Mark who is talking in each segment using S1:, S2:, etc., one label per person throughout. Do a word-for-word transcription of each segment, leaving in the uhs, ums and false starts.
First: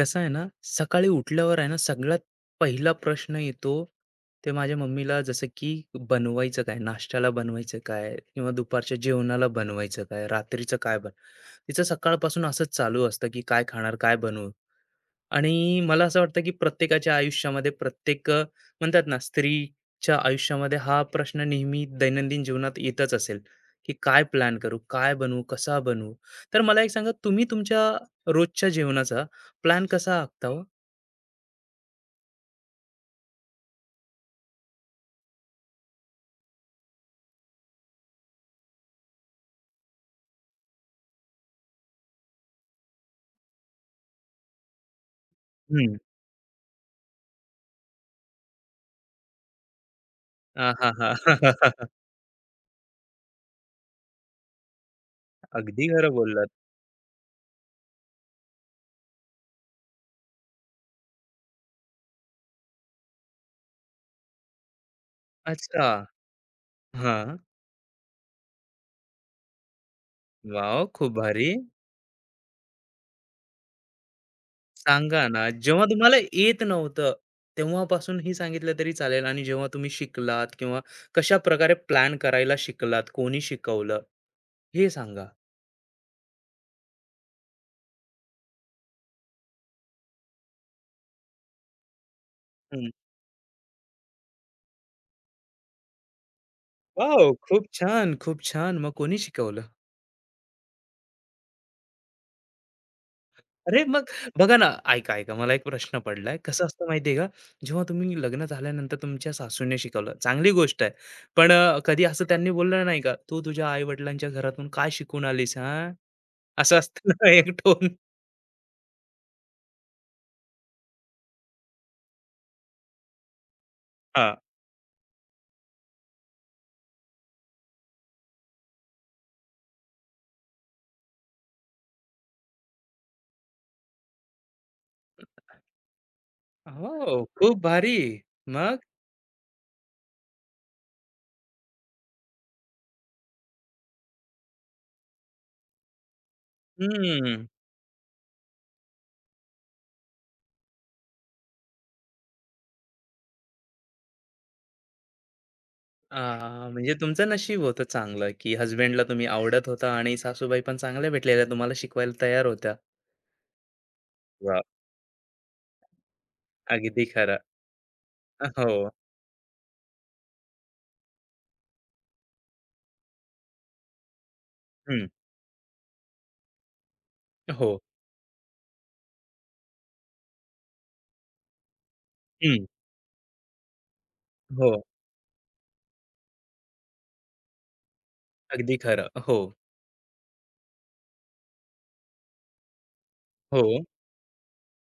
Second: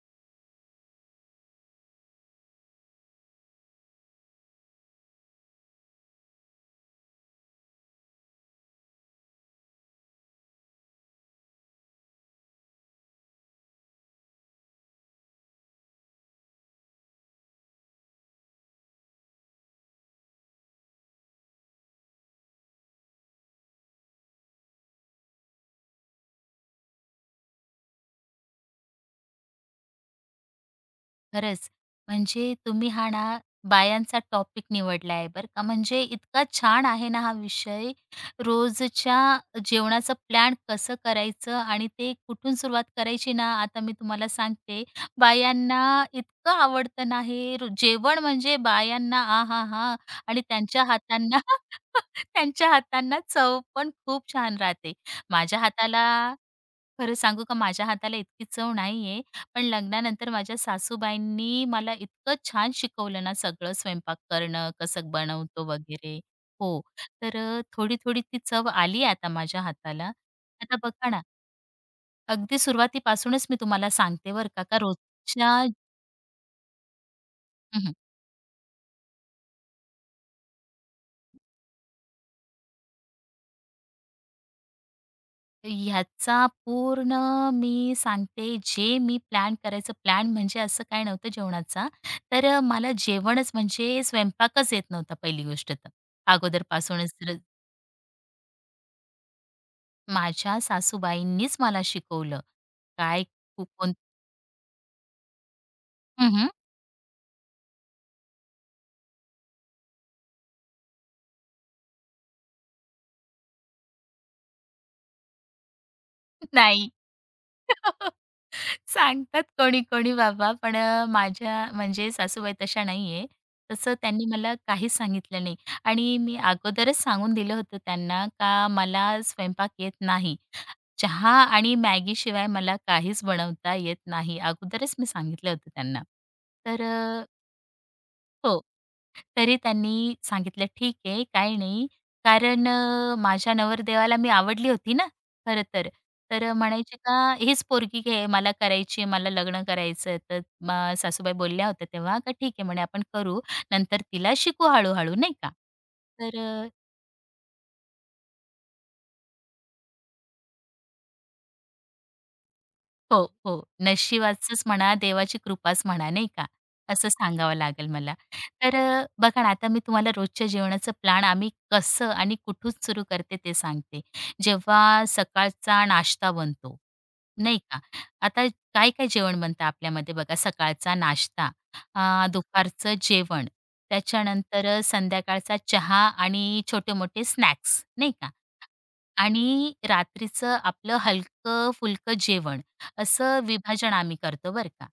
S1: कसं आहे ना, सकाळी उठल्यावर आहे ना, सगळ्यात पहिला प्रश्न येतो, ते माझ्या मम्मीला जसं की बनवायचं काय? नाश्त्याला बनवायचं काय? किंवा दुपारच्या जेवणाला बनवायचं काय? रात्रीचं काय बन तिचं सकाळपासून असंच चालू असतं, की काय खाणार? काय बनवू? आणि मला असं वाटतं की प्रत्येकाच्या आयुष्यामध्ये प्रत्येक अ, म्हणतात ना स्त्रीच्या आयुष्यामध्ये हा प्रश्न नेहमी दैनंदिन जीवनात येतच असेल की काय प्लॅन करू काय बनवू कसा बनवू तर मला एक सांगा तुम्ही तुमच्या रोजच्या जीवनाचा प्लॅन कसा आखता हो.
S2: खरंच. म्हणजे तुम्ही हा ना, बायांचा टॉपिक निवडला आहे बरं का. म्हणजे इतका छान आहे ना हा विषय. रोजच्या जेवणाचं प्लॅन कसं करायचं आणि ते कुठून सुरुवात करायची ना, आता मी तुम्हाला सांगते. बायांना
S1: हम्म.
S2: इतकं आवडतं ना हे र जेवण म्हणजे बायांना आहाहा! आणि
S1: हा
S2: त्यांच्या
S1: हा
S2: हातांना
S1: हा
S2: त्यांच्या हातांना चव पण खूप छान राहते. माझ्या
S1: अगदी
S2: हाताला
S1: खरं बोललात.
S2: खरं सांगू का माझ्या हाताला इतकी चव नाहीये. पण लग्नानंतर माझ्या सासूबाईंनी मला इतकं छान शिकवलं ना सगळं स्वयंपाक करणं, कसं बनवतो
S1: अच्छा.
S2: वगैरे. हो,
S1: हा.
S2: तर अ, थोडी-थोडी ती चव आली आता माझ्या हाताला. आता
S1: वाव,
S2: बघा
S1: खूप
S2: ना,
S1: भारी.
S2: अगदी सुरुवातीपासूनच मी तुम्हाला सांगते बरं का, का
S1: सांगा ना,
S2: रोजच्या
S1: जेव्हा तुम्हाला येत नव्हतं,
S2: हं,
S1: तेव्हापासून ही सांगितलं तरी चालेल आणि जेव्हा तुम्ही शिकलात किंवा कशाप्रकारे प्लॅन करायला शिकलात, कोणी शिकवलं? हे सांगा?
S2: ह्याचा पूर्ण मी सांगते जे मी प्लॅन करायचं प्लॅन म्हणजे असं काय नव्हतं जेवणाचा. तर
S1: हं.
S2: मला जेवणच म्हणजे स्वयंपाकच येत नव्हता पहिली गोष्ट तर. अगोदरपासूनच
S1: वॉव!
S2: र
S1: खूप छान, खूप छान. मग कोणी शिकवलं?
S2: माझ्या सासूबाईंनीच मला शिकवलं. काय कु
S1: अरे,
S2: कोण
S1: मग बघा ना, ऐका, ऐका मला एक प्रश्न पडलाय.
S2: हं,
S1: कसं असतं माहिती आहे का, जेव्हा तुम्ही लग्न झाल्यानंतर तुमच्या सासूने शिकवलं, चांगली गोष्ट आहे. पण अ, कधी असं त्यांनी बोललं नाही का, "तू तुझ्या आई-वडिलांच्या घरातून काय शिकून आलीस, हां?" असं
S2: नाही.
S1: असतं ना एक टोन.
S2: सांगतात कोणी-कोणी बाबा, पण अ, माझ्या म्हणजे सासूबाई तशा नाहीये. तसं त्यांनी मला काहीच सांगितलं नाही आणि मी अगोदरच सांगून दिलं होतं त्यांना का मला स्वयंपाक येत नाही. चहा आणि मॅगीशिवाय मला काहीच बनवता येत नाही. अगोदरच मी सांगितलं होतं त्यांना. तर
S1: हो, खूप भारी.
S2: हो.
S1: मग?
S2: तरी त्यांनी सांगितलं, "ठीक आहे, काही नाही." कारण अ, माझ्या नवरदेवाला मी आवडली होती ना, खरं तर. तर म्हणायचे का,
S1: हं.
S2: "हीच पोरगी घे, मला करायची मला लग्न करायचं तर मग सासूबाई बोलल्या होत्या तेव्हा, का ठीक आहे," म्हणे, "आपण करू. नंतर तिला शिकू हळू नाही का. तर
S1: आह, म्हणजे तुमचं नशीब होतं चांगलं, की हसबँडला तुम्ही आवडत होता आणि सासूबाई पण चांगल्या भेटलेल्या तुम्हाला शिकवायला तयार होत्या.
S2: हो, हो.
S1: वाह!
S2: नशिबाचंच म्हणा, देवाची कृपाच म्हणा, नाही का?
S1: अगदी
S2: असं
S1: खरं.
S2: सांगावं लागेल मला.
S1: अ,
S2: तर
S1: हो.
S2: अ, बघा ना, आता मी तुम्हाला रोजच्या जेवणाचं प्लॅन आम्ही कसं आणि कुठून सुरू करते ते सांगते. जेव्हा
S1: हं.
S2: सकाळचा नाश्ता बनतो, नाही
S1: हो.
S2: का? आता काय-काय जेवण बनतं आपल्यामध्ये बघा, सकाळचा नाश्ता, अ,
S1: हं.
S2: दुपारचं जेवण, त्याच्यानंतर
S1: हो.
S2: संध्याकाळचा चहा आणि छोटे-मोठे स्नॅक्स, नाही का?
S1: अगदी खरं. हो.
S2: आणि रात्रीचं आपलं हलकं-फुलकं जेवण असं
S1: हो.
S2: विभाजन आम्ही करतो बरं का.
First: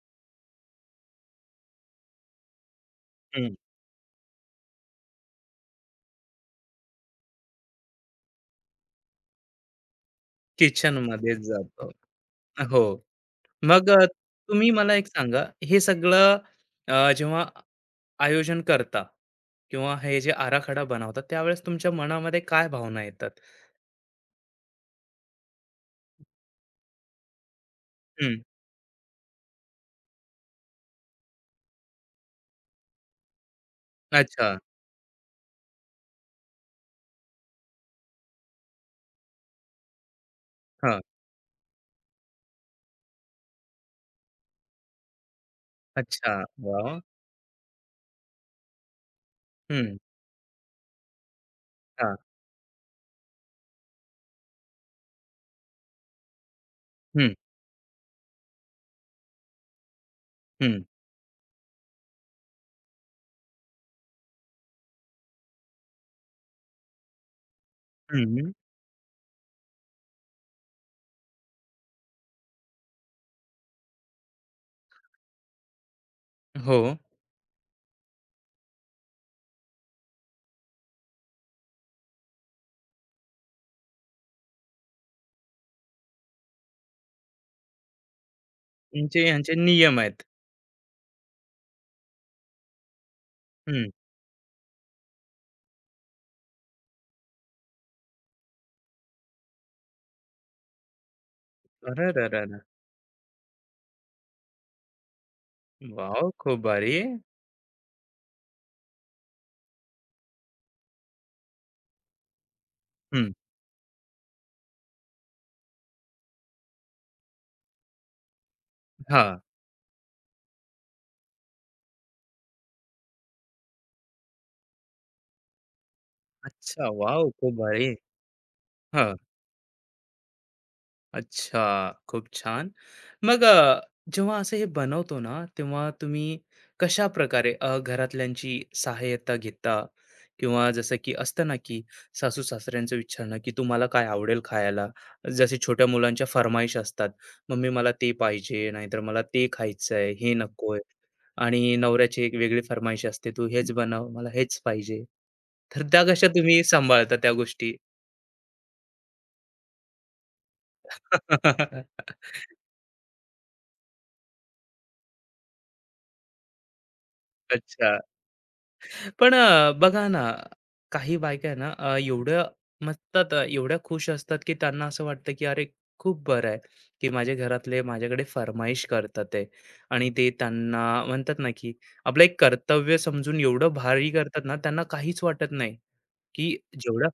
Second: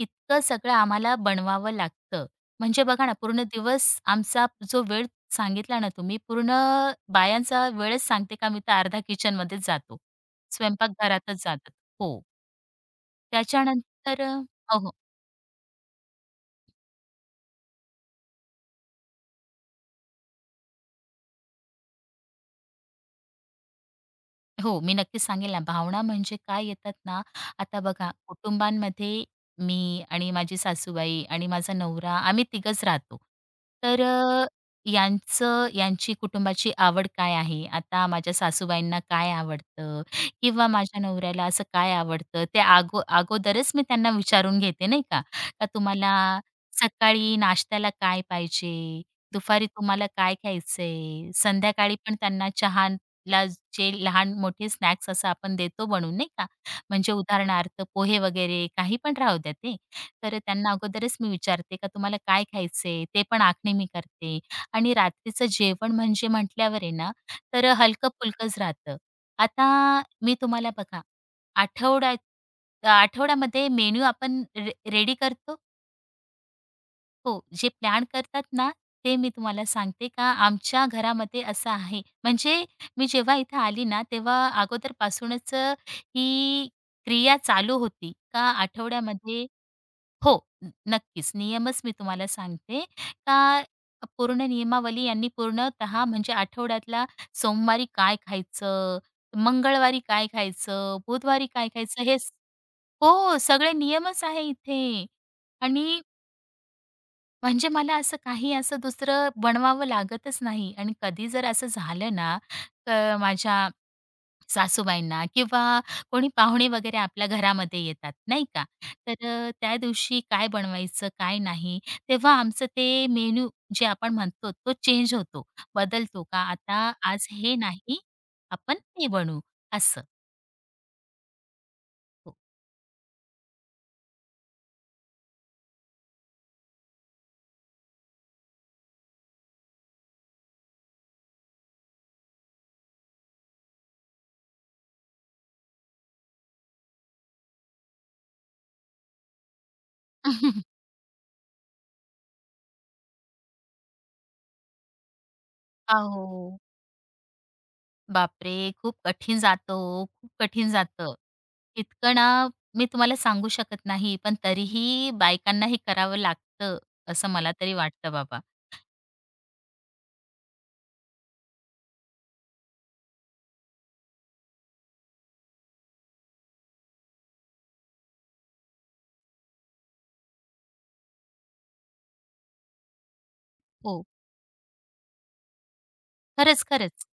S2: इतकं सगळं आम्हाला बनवावं लागतं. म्हणजे बघा ना, पूर्ण
S1: हं.
S2: दिवस आमचा जो वेळ सांगितला ना तुम्ही, पूर्ण बायांचा वेळच सांगते का मी तर अर्धा किचनमध्येच जातो.
S1: किचनमध्येच
S2: स्वयंपाकघरातच जातात.
S1: जातो.
S2: हो.
S1: हो. मग अ,
S2: त्याच्यानंतर
S1: तुम्ही
S2: हो,
S1: मला एक सांगा, हे सगळं अ, जेव्हा आयोजन करता किंवा हे जे आराखडा बनवता, त्यावेळेस तुमच्या मनामध्ये काय भावना येतात?
S2: हो, मी नक्कीच सांगेल ना. भावना म्हणजे काय येतात ना, आता बघा कुटुंबांमध्ये मी आणि माझी सासूबाई आणि माझा नवरा आम्ही तिघंच राहतो. तर अ,
S1: अच्छा.
S2: यांचं यांची कुटुंबाची आवड काय आहे? आता माझ्या सासूबाईंना काय आवडतं किंवा
S1: हां.
S2: माझ्या नवऱ्याला असं काय आवडतं? ते अगो अगोदरच मी त्यांना विचारून घेते नाही का? का तुम्हाला
S1: अच्छा. वाह!
S2: सकाळी नाश्त्याला काय पाहिजे? दुपारी
S1: हं.
S2: तुम्हाला काय खायचंय? संध्याकाळी पण
S1: हां.
S2: त्यांना चहा ला जे लहान-मोठे स्नॅक्स असं आपण देतो बनवून नाही का. म्हणजे
S1: हं,
S2: उदाहरणार्थ पोहे वगैरे काही पण राहू द्या ते. तर त्यांना
S1: हं,
S2: अगोदरच मी विचारते का तुम्हाला काय खायचंय? ते पण आखणी मी करते आणि रात्रीचं जेवण म्हणजे म्हटल्यावर आहे ना, तर
S1: हं.
S2: हलकं-फुलकंच राहतं. आता मी तुम्हाला बघा आठवड्यात आठवड्यामध्ये मेनू आपण रे रेडी करतो
S1: हो.
S2: हो, जे प्लॅन करतात ना, ते मी तुम्हाला सांगते का आमच्या घरामध्ये असं आहे. म्हणजे मी जेव्हा इथे आली ना, तेव्हा अगोदरपासूनच अ, ही क्रिया चालू होती का
S1: तुमचे
S2: आठवड्यामध्ये
S1: ह्यांचे नियम आहेत.
S2: हो, न- नक्कीच. नियमच मी तुम्हाला सांगते का
S1: हं.
S2: पूर्ण नियमावली यांनी पूर्णतः म्हणजे आठवड्यातला सोमवारी काय खायचं, मंगळवारी काय खायचं, बुधवारी काय खायचं, हे स-
S1: अरेरेरेरे!
S2: हो, सगळे नियमच आहे इथे. आणि
S1: वॉव! खूप भारी.
S2: म्हणजे मला असं काही असं दुसरं बनवावं लागतच नाही आणि कधी जर असं झालं ना, तर
S1: हं.
S2: माझ्या सासूबाईंना किंवा कोणी पाहुणे वगैरे आपल्या घरामध्ये येतात, नाही का? तर
S1: हां.
S2: अ, त्या दिवशी काय बनवायचं, काय नाही, तेव्हा आमचं ते मेनू जे आपण म्हणतो तो चेंज होतो, बदलतो का
S1: अच्छा.
S2: आता आज
S1: वॉव! खूप
S2: हे
S1: भारी.
S2: नाही, आपण ते
S1: हां.
S2: बनवू असं.
S1: अच्छा, खूप
S2: हो.
S1: छान. मग अ, जेव्हा असं हे बनवतो ना, तेव्हा तुम्ही कशाप्रकारे अ, घरातल्यांची सहाय्यता घेता? किंवा जसं की असतं ना, की सासू-सासऱ्यांचं विचारणं, की तुम्हाला काय आवडेल खायला? जसे छोट्या मुलांच्या फर्माईश असतात, "मम्मी मला ते पाहिजे, नाहीतर मला ते खायचंय, हे नकोय." आणि नवऱ्याची एक वेगळी फर्माईश असते, "तू हेच बनव, मला हेच पाहिजे." तर त्या कशा
S2: अहो.
S1: तुम्ही सांभाळता त्या गोष्टी?
S2: बापरे! खूप कठीण जातो, ओ, खूप कठीण जातं. इतकं ना मी तुम्हाला सांगू शकत नाही, पण तरीही बायकांना हे करावं लागतं, असं मला तरी
S1: अच्छा.
S2: वाटतं बाबा.
S1: पण अ, बघा ना, काही बायका आहे ना, अ, एवढ्या मस्तात अ, एवढ्या खुश असतात, की त्यांना असं वाटतं, की अरे खूप बरं आहे, की माझे घरातले माझ्याकडे फर्माईश करतात आहे. आणि ते त्यांना म्हणतात ना, की आपलं एक कर्तव्य समजून एवढं
S2: हो,
S1: भारी करतात ना, त्यांना काहीच वाटत नाही, की
S2: खरंच, खरंच.
S1: जेवढं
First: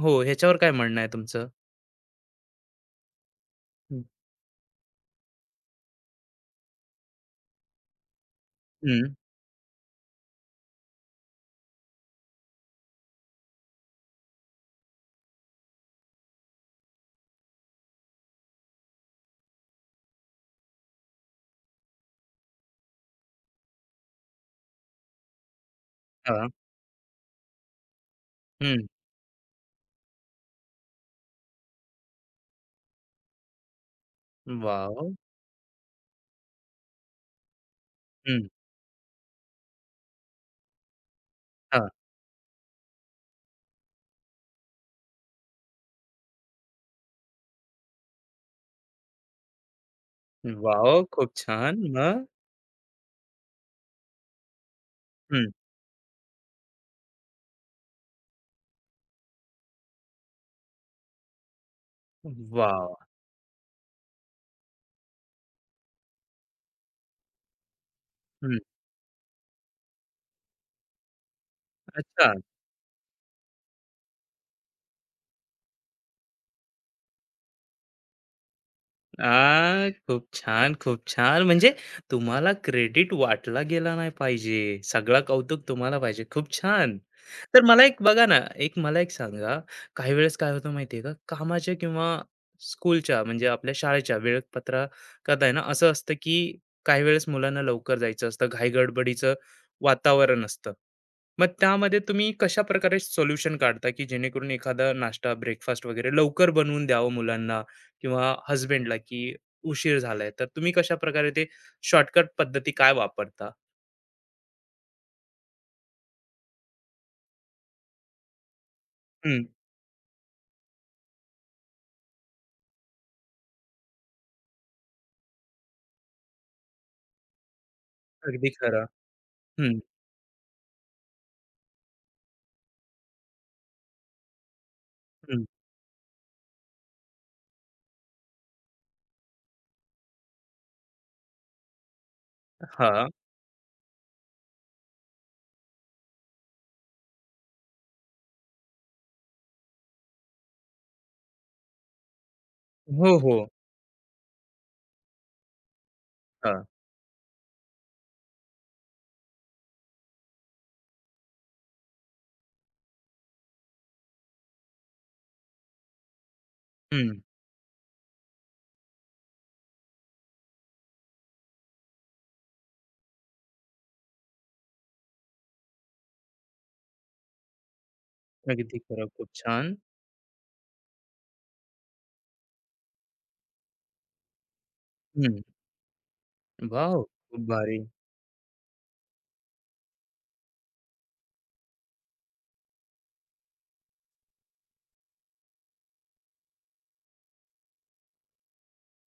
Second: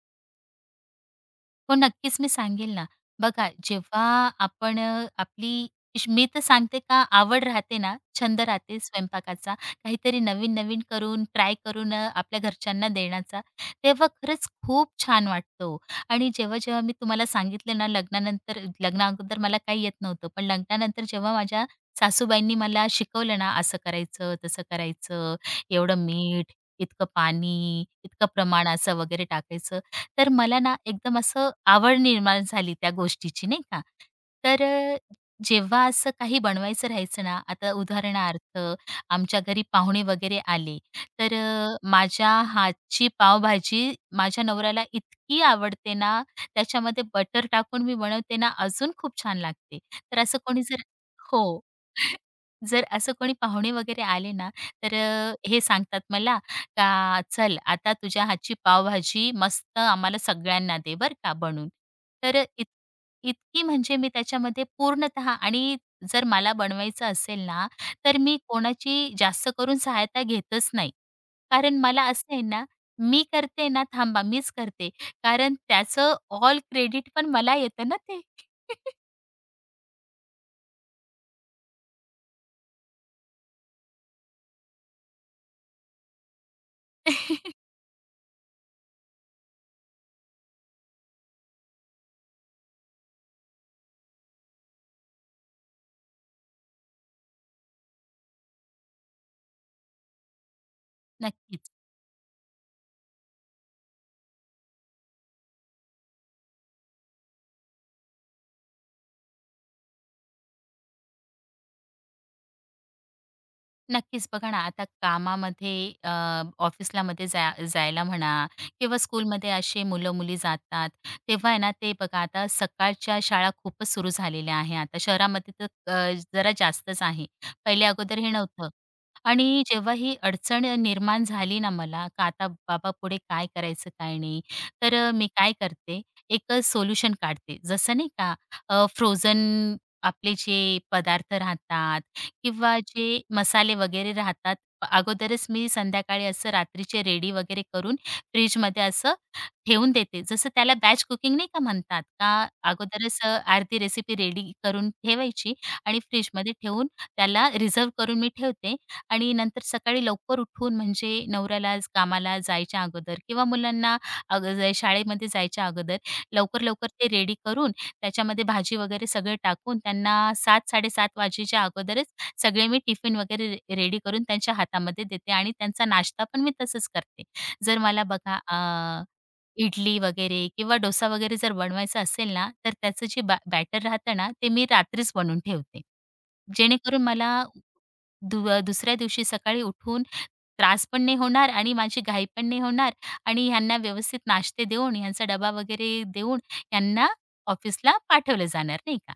S1: हो, ह्याच्यावर काय म्हणणं आहे तुमचं?
S2: हो, नक्कीच मी सांगेल ना. बघा
S1: हं,
S2: जेव्हा आपण अ, आपली श मी तर सांगते का आवड राहते ना, छंद राहते
S1: हं,
S2: स्वयंपाकाचा, काहीतरी नवीन-नवीन करून ट्राय करून अ, आपल्या घरच्यांना देण्याचा, तेव्हा खरंच खूप छान वाटतो आणि जेव्हा-जेव्हा मी तुम्हाला सांगितलं ना लग्नानंतर लग्नाअगोदर मला काही येत नव्हतं. पण लग्नानंतर जेव्हा माझ्या सासूबाईंनी मला शिकवलं ना, असं करायचं, तसं करायचं, एवढं
S1: हां,
S2: मीठ, इतकं पाणी, इतकं प्रमाण
S1: हं,
S2: असं वगैरे टाकायचं. तर मला ना एकदम असं आवड निर्माण झाली त्या गोष्टीची नाही का. तर अ,
S1: वॉव!
S2: जेव्हा असं काही बनवायचं राहायचं ना, आता
S1: हं,
S2: उदाहरणार्थ आमच्या घरी पाहुणे वगैरे आले, तर अ,
S1: हां,
S2: माझ्या हातची पावभाजी माझ्या नवऱ्याला इतकी आवडते ना, त्याच्यामध्ये बटर टाकून मी बनवते ना, अजून खूप छान लागते. तर असं कोणी जर
S1: वॉव! खूप
S2: हो.
S1: छान. मग?
S2: जर असं कोणी पाहुणे वगैरे आले ना, तर अ,
S1: हं,
S2: हे सांगतात मला का "चल आता तुझ्या हातची पावभाजी मस्त आम्हाला सगळ्यांना दे बरं का बनवून." तर इत
S1: वॉव!
S2: इतकी म्हणजे मी त्याच्यामध्ये पूर्णतः आणि जर मला बनवायचं असेल ना, तर मी
S1: हं,
S2: कोणाची जास्त करून सहायता घेतच नाही. कारण मला
S1: अच्छा.
S2: असं आहे ना, मी करते ना थांबा मीच करते. कारण त्याचं ऑल क्रेडिट पण मला येतं ना ते.
S1: आ, खूप छान, खूप छान. म्हणजे तुम्हाला क्रेडिट वाटला गेला नाही पाहिजे. सगळा कौतुक तुम्हाला पाहिजे. खूप छान. तर मला एक बघा ना, एक मला एक सांगा, काही वेळेस काय होतं माहिती आहे का, कामाच्या किंवा स्कूलच्या म्हणजे आपल्या शाळेच्या वेळापत्रकात आहे ना, असं असतं की काही वेळेस मुलांना लवकर जायचं असतं, घाई वातावरण असतं. मग
S2: नक्कीच.
S1: त्यामध्ये तुम्ही कशाप्रकारे सोल्युशन काढता, की जेणेकरून एखादा नाश्ता, ब्रेकफास्ट वगैरे लवकर बनवून द्यावं मुलांना? किंवा हसबंडला की उशीर झालाय, तर तुम्ही कशाप्रकारे ते शॉर्टकट पद्धती काय वापरता?
S2: नक्कीच बघा ना आता कामामध्ये अ, ऑफिसला मध्ये जा जायला म्हणा किंवा
S1: हं,
S2: स्कूलमध्ये असे मुलं मुली जातात तेव्हा आहे ना ते बघा आता सकाळच्या शाळा खूपच सुरू झालेल्या आहे आता शहरामध्ये तर अ, जरा जास्तच आहे पहिले अगोदर हे
S1: अगदी
S2: नव्हतं
S1: खरं.
S2: आणि
S1: हं,
S2: जेव्हा ही अडचण निर्माण झाली ना मला का आता बाबा पुढे काय करायचं काय नाही तर मी
S1: हं.
S2: काय करते एक सोल्युशन काढते जसं नाही का फ्रोझन आपले जे पदार्थ राहतात किंवा
S1: हां.
S2: जे मसाले वगैरे राहतात, अगोदरच मी संध्याकाळी असं रात्रीचे रेडी वगैरे करून फ्रिजमध्ये असं ठेवून देते. जसं त्याला बॅच कुकिंग नाही का म्हणतात, का
S1: हो,
S2: अगोदरच अ,
S1: हो.
S2: अर्धी रेसिपी रेडी करून ठेवायची आणि फ्रिजमध्ये
S1: हां.
S2: ठेवून त्याला रिझर्व्ह करून मी ठेवते आणि नंतर सकाळी लवकर उठून म्हणजे नवऱ्याला ज- कामाला जायच्या अगोदर किंवा मुलांना अग ज- शाळेमध्ये जायच्या अगोदर लवकर-लवकर ते
S1: हं.
S2: रेडी करून त्याच्यामध्ये भाजी वगैरे सगळं टाकून त्यांना सात-साडेसात वाजेच्या अगोदरच सगळे मी टिफिन वगैरे रे रेडी करून त्यांच्या हातामध्ये देते आणि त्यांचा नाश्ता पण मी तसंच करते. जर मला बघा
S1: अगदी खरं. खूप छान.
S2: इडली वगैरे किंवा डोसा वगैरे जर बनवायचा असेल ना, तर त्याचं जे बॅ बॅटर राहतं ना, ते मी रात्रीच बनवून
S1: हं.
S2: ठेवते.
S1: वॉव!
S2: जेणेकरून मला
S1: खूप भारी.
S2: दु दुसऱ्या दिवशी सकाळी उठून त्रास पण नाही होणार आणि माझी घाई पण नाही होणार आणि ह्यांना व्यवस्थित नाश्ते देऊन, ह्यांचा डबा वगैरे देऊन, ह्यांना ऑफिसला पाठवलं जाणार, नाही का?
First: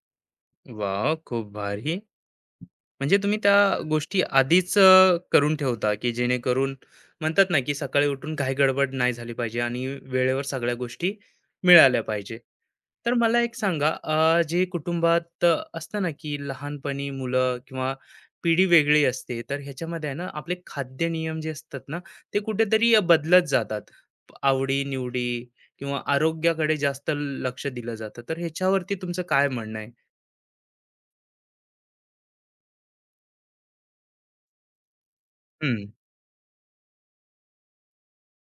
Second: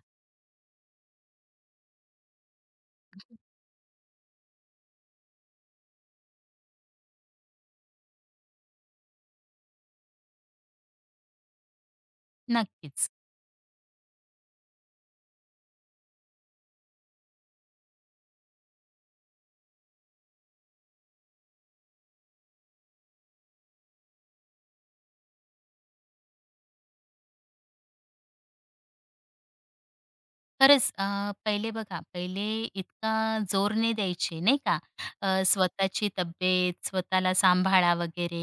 S1: वॉव! खूप भारी. म्हणजे तुम्ही त्या गोष्टी आधीच अ, करून ठेवता, की जेणेकरून म्हणतात ना, की सकाळी उठून काही गडबड नाही झाली पाहिजे आणि वेळेवर सगळ्या गोष्टी मिळाल्या पाहिजे.
S2: नक्कीच.
S1: तर मला एक सांगा, अ, जे कुटुंबात अ, असतं ना, की लहानपणी मुलं किंवा पिढी वेगळी असते, तर ह्याच्यामध्ये आहे ना, आपले खाद्य नियम जे असतात ना, ते कुठेतरी अ, बदलत जातात. आवडी-निवडी किंवा आरोग्याकडे जास्त लक्ष दिलं जातं. तर ह्याच्यावरती तुमचं काय म्हणणं आहे?
S2: खरंच अ, पहिले बघा, पहिले इतका जोर नाही द्यायचे, नाही का? अ,
S1: हं,
S2: स्वतःची तब्येत, स्वतःला सांभाळा वगैरे.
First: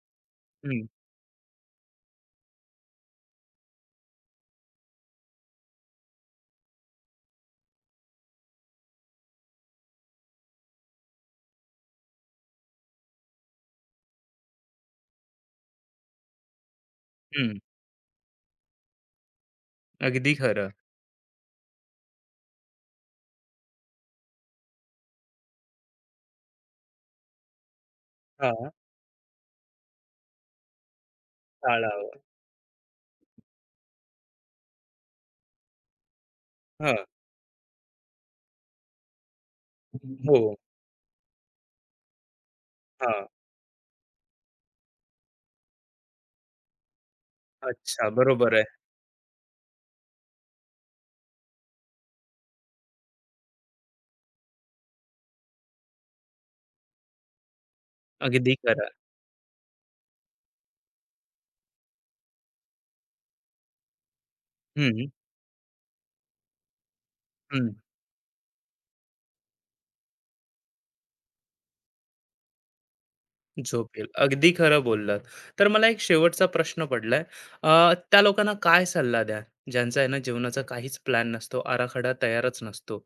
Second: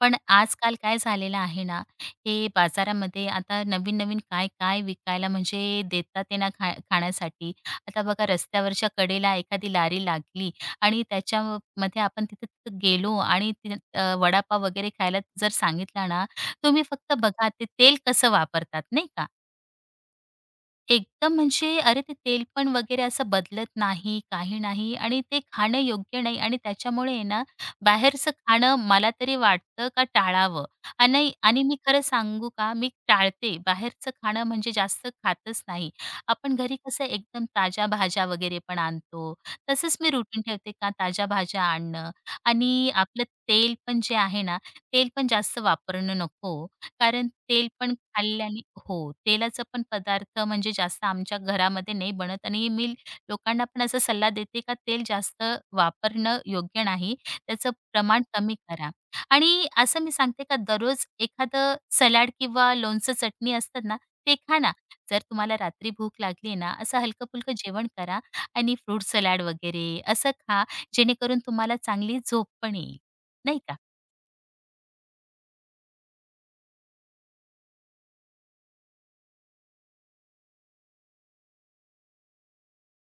S2: पण आजकाल
S1: हं,
S2: काय झालेलं आहे ना, हे बाजारामध्ये आता नवीन-नवीन काय-काय विकायला म्हणजे देतात ते ना खा खाण्यासाठी. आता बघा रस्त्यावरच्या कडेला एखादी लारी लागली आणि त्याच्यामध्ये आपण तिथे तिथे गेलो आणि ति अ, वडापाव वगैरे खायला जर सांगितला ना, तुम्ही फक्त बघा
S1: हं.
S2: ते तेल कसं वापरतात, नाही का?
S1: अगदी खरं.
S2: एकदम म्हणजे अरे, ते तेल पण वगैरे असं बदलत नाही, काही नाही आणि ते खाणं योग्य नाही आणि त्याच्यामुळे आहे ना, बाहेरचं खाणं मला तरी वाटतं का टाळावं. आणि आणि मी खरं
S1: टाळावं.
S2: सांगू का, मी टाळते. बाहेरचं खाणं म्हणजे जास्त खातच नाही. आपण घरी
S1: हां.
S2: कसं एकदम ताज्या भाज्या वगैरे पण आणतो. तसंच मी
S1: हो.
S2: रुटीन
S1: हो.
S2: ठेवते का ताज्या भाज्या आणणं आणि आपलं
S1: हां.
S2: तेल पण जे आहे ना, तेल पण जास्त वापरणं नको. कारण तेल पण
S1: अच्छा, बरोबर
S2: खाल्ल्याने
S1: आहे.
S2: हो, तेलाचं पण पदार्थ म्हणजे जास्त आमच्या घरामध्ये नाही बनत आणि मी लोकांना पण असा सल्ला देते का तेल जास्त वापरणं योग्य नाही. त्याचं प्रमाण
S1: अगदी
S2: कमी
S1: खरं.
S2: करा. आणि असं मी सांगते का दररोज एखादं सलाड किंवा लोणचं चटणी असतात ना, ते खा ना.
S1: हं,
S2: जर तुम्हाला रात्री भूक लागली ना, असं हलकं-फुलकं
S1: हं.
S2: जेवण करा आणि फ्रूट सलाड वगैरे असं खा, जेणेकरून तुम्हाला चांगली झोप पण येईल. नाही का?
S1: झोपेल. अगदी खरं बोललात. तर मला एक शेवटचा प्रश्न पडलाय. अ, त्या लोकांना काय सल्ला द्याल, ज्यांचा आहे ना जीवनाचा काहीच प्लॅन नसतो, आराखडा तयारच नसतो.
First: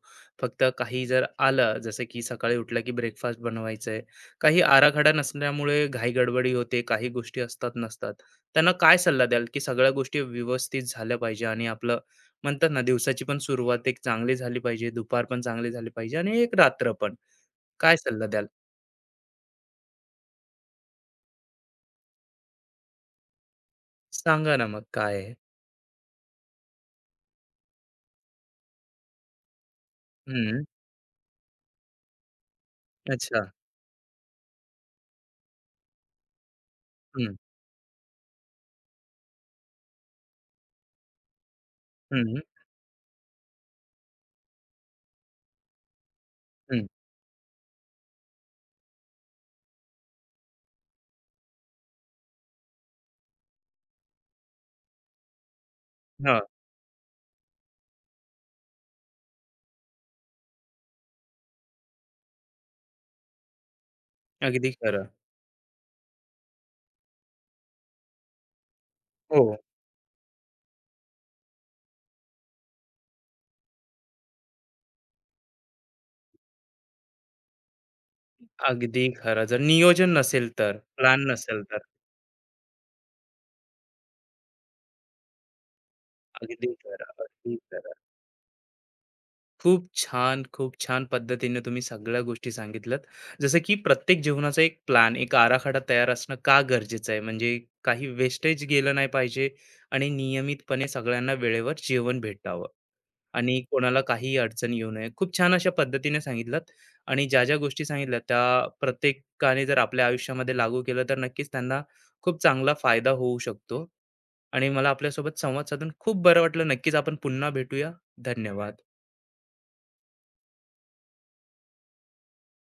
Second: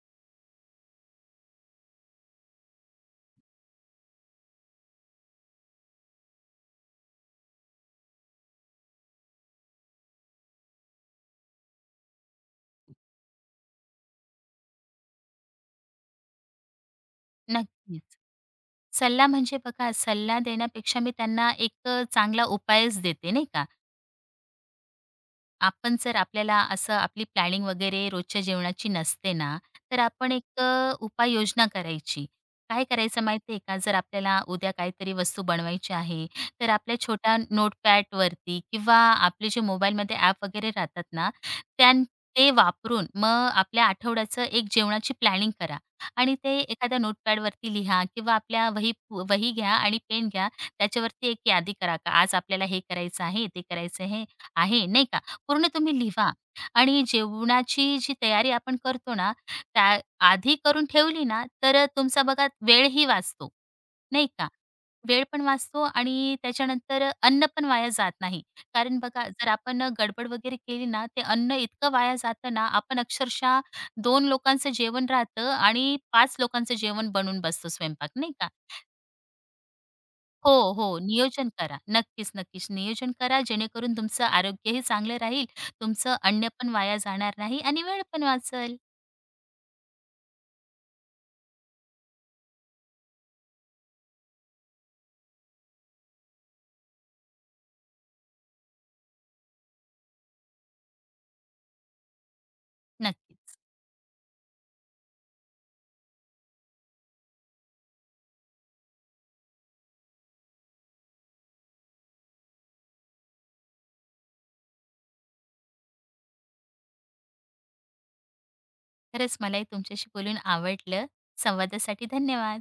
S1: फक्त काही जर आलं, जसं की सकाळी उठलं की ब्रेकफास्ट बनवायचंय. काही आराखडा नसल्यामुळे घाई-गडबडी होते, काही गोष्टी असतात, नसतात. त्यांना काय सल्ला द्याल, की सगळ्या गोष्टी व्यवस्थित झाल्या पाहिजे आणि आपलं म्हणतात ना, दिवसाची पण सुरुवात एक चांगली झाली पाहिजे, दुपार पण चांगली झाली पाहिजे आणि एक रात्र पण. काय
S2: नक्कीच.
S1: सल्ला द्याल?
S2: सल्ला म्हणजे बघा, सल्ला देण्यापेक्षा मी त्यांना एक चांगला उपायच देते, नाही का?
S1: सांगा ना मग काय आहे?
S2: आपण जर आपल्याला असं आपली प्लॅनिंग वगैरे रोजच्या जेवणाची नसते ना, तर आपण एक
S1: हं.
S2: अ, उपाययोजना करायची. काय करायचं
S1: अच्छा.
S2: माहिती आहे का? जर आपल्याला उद्या काहीतरी वस्तू बनवायची आहे, तर आपल्या
S1: हं,
S2: छोट्या नोटपॅडवरती किंवा आपले जे मोबाईलमध्ये ॲप वगैरे राहतात ना, त्यां
S1: हं,
S2: ते वापरून मग आपल्या आठवड्याचं एक जेवणाची प्लॅनिंग करा आणि ते
S1: हं.
S2: एखाद्या नोटपॅडवरती लिहा किंवा आपल्या वही वही घ्या आणि पेन घ्या. त्याच्यावरती एक यादी करा, का आज आपल्याला हे करायचं आहे, ते करायचं हे आहे, नाही का? पूर्ण तुम्ही लिहा
S1: हां,
S2: आणि जेवणाची जी तयारी आपण करतो ना, त्या आधी करून ठेवली ना, तर तुमचा बघा वेळही वाचतो, नाही का?
S1: अगदी खरं.
S2: वेळ पण वाचतो आणि त्याच्यानंतर अन्न पण वाया जात नाही. कारण बघा जर
S1: हो,
S2: आपण गडबड वगैरे केली ना, ते अन्न इतकं वाया जातं ना, आपण अक्षरशः दोन लोकांचं जेवण राहतं आणि पाच लोकांचं जेवण बनवून बसतो स्वयंपाक, नाही का?
S1: अगदी खरं. जर नियोजन नसेल
S2: हो,
S1: तर,
S2: हो.
S1: प्लॅन
S2: नियोजन
S1: नसेल
S2: करा.
S1: तर.
S2: नक्कीच, नक्कीच. नियोजन करा जेणेकरून तुमचं आरोग्यही चांगलं राहील, तुमचं अन्न पण
S1: अगदी
S2: वाया
S1: खरं,
S2: जाणार
S1: अगदी
S2: नाही आणि
S1: खरं.
S2: वेळ पण वाचेल.
S1: खूप छान, खूप छान पद्धतीने तुम्ही सगळ्या गोष्टी सांगितल्यात. जसं की प्रत्येक जीवनाचा एक प्लॅन, एक आराखडा तयार असणं का गरजेचं आहे, म्हणजे काही वेस्टेज गेलं नाही पाहिजे आणि नियमितपणे सगळ्यांना वेळेवर जेवण भेटावं.
S2: नक्कीच.
S1: आणि कोणाला काही अडचण येऊ नये. खूप छान अशा पद्धतीने सांगितलात आणि ज्या ज्या गोष्टी सांगितल्या त्या प्रत्येकाने जर आपल्या आयुष्यामध्ये लागू केलं तर नक्कीच त्यांना खूप चांगला फायदा होऊ शकतो. आणि मला आपल्यासोबत संवाद साधून खूप बरं वाटलं. नक्कीच आपण पुन्हा भेटूया. धन्यवाद.
S2: खरंच मलाही तुमच्याशी बोलून आवडलं. संवादासाठी धन्यवाद.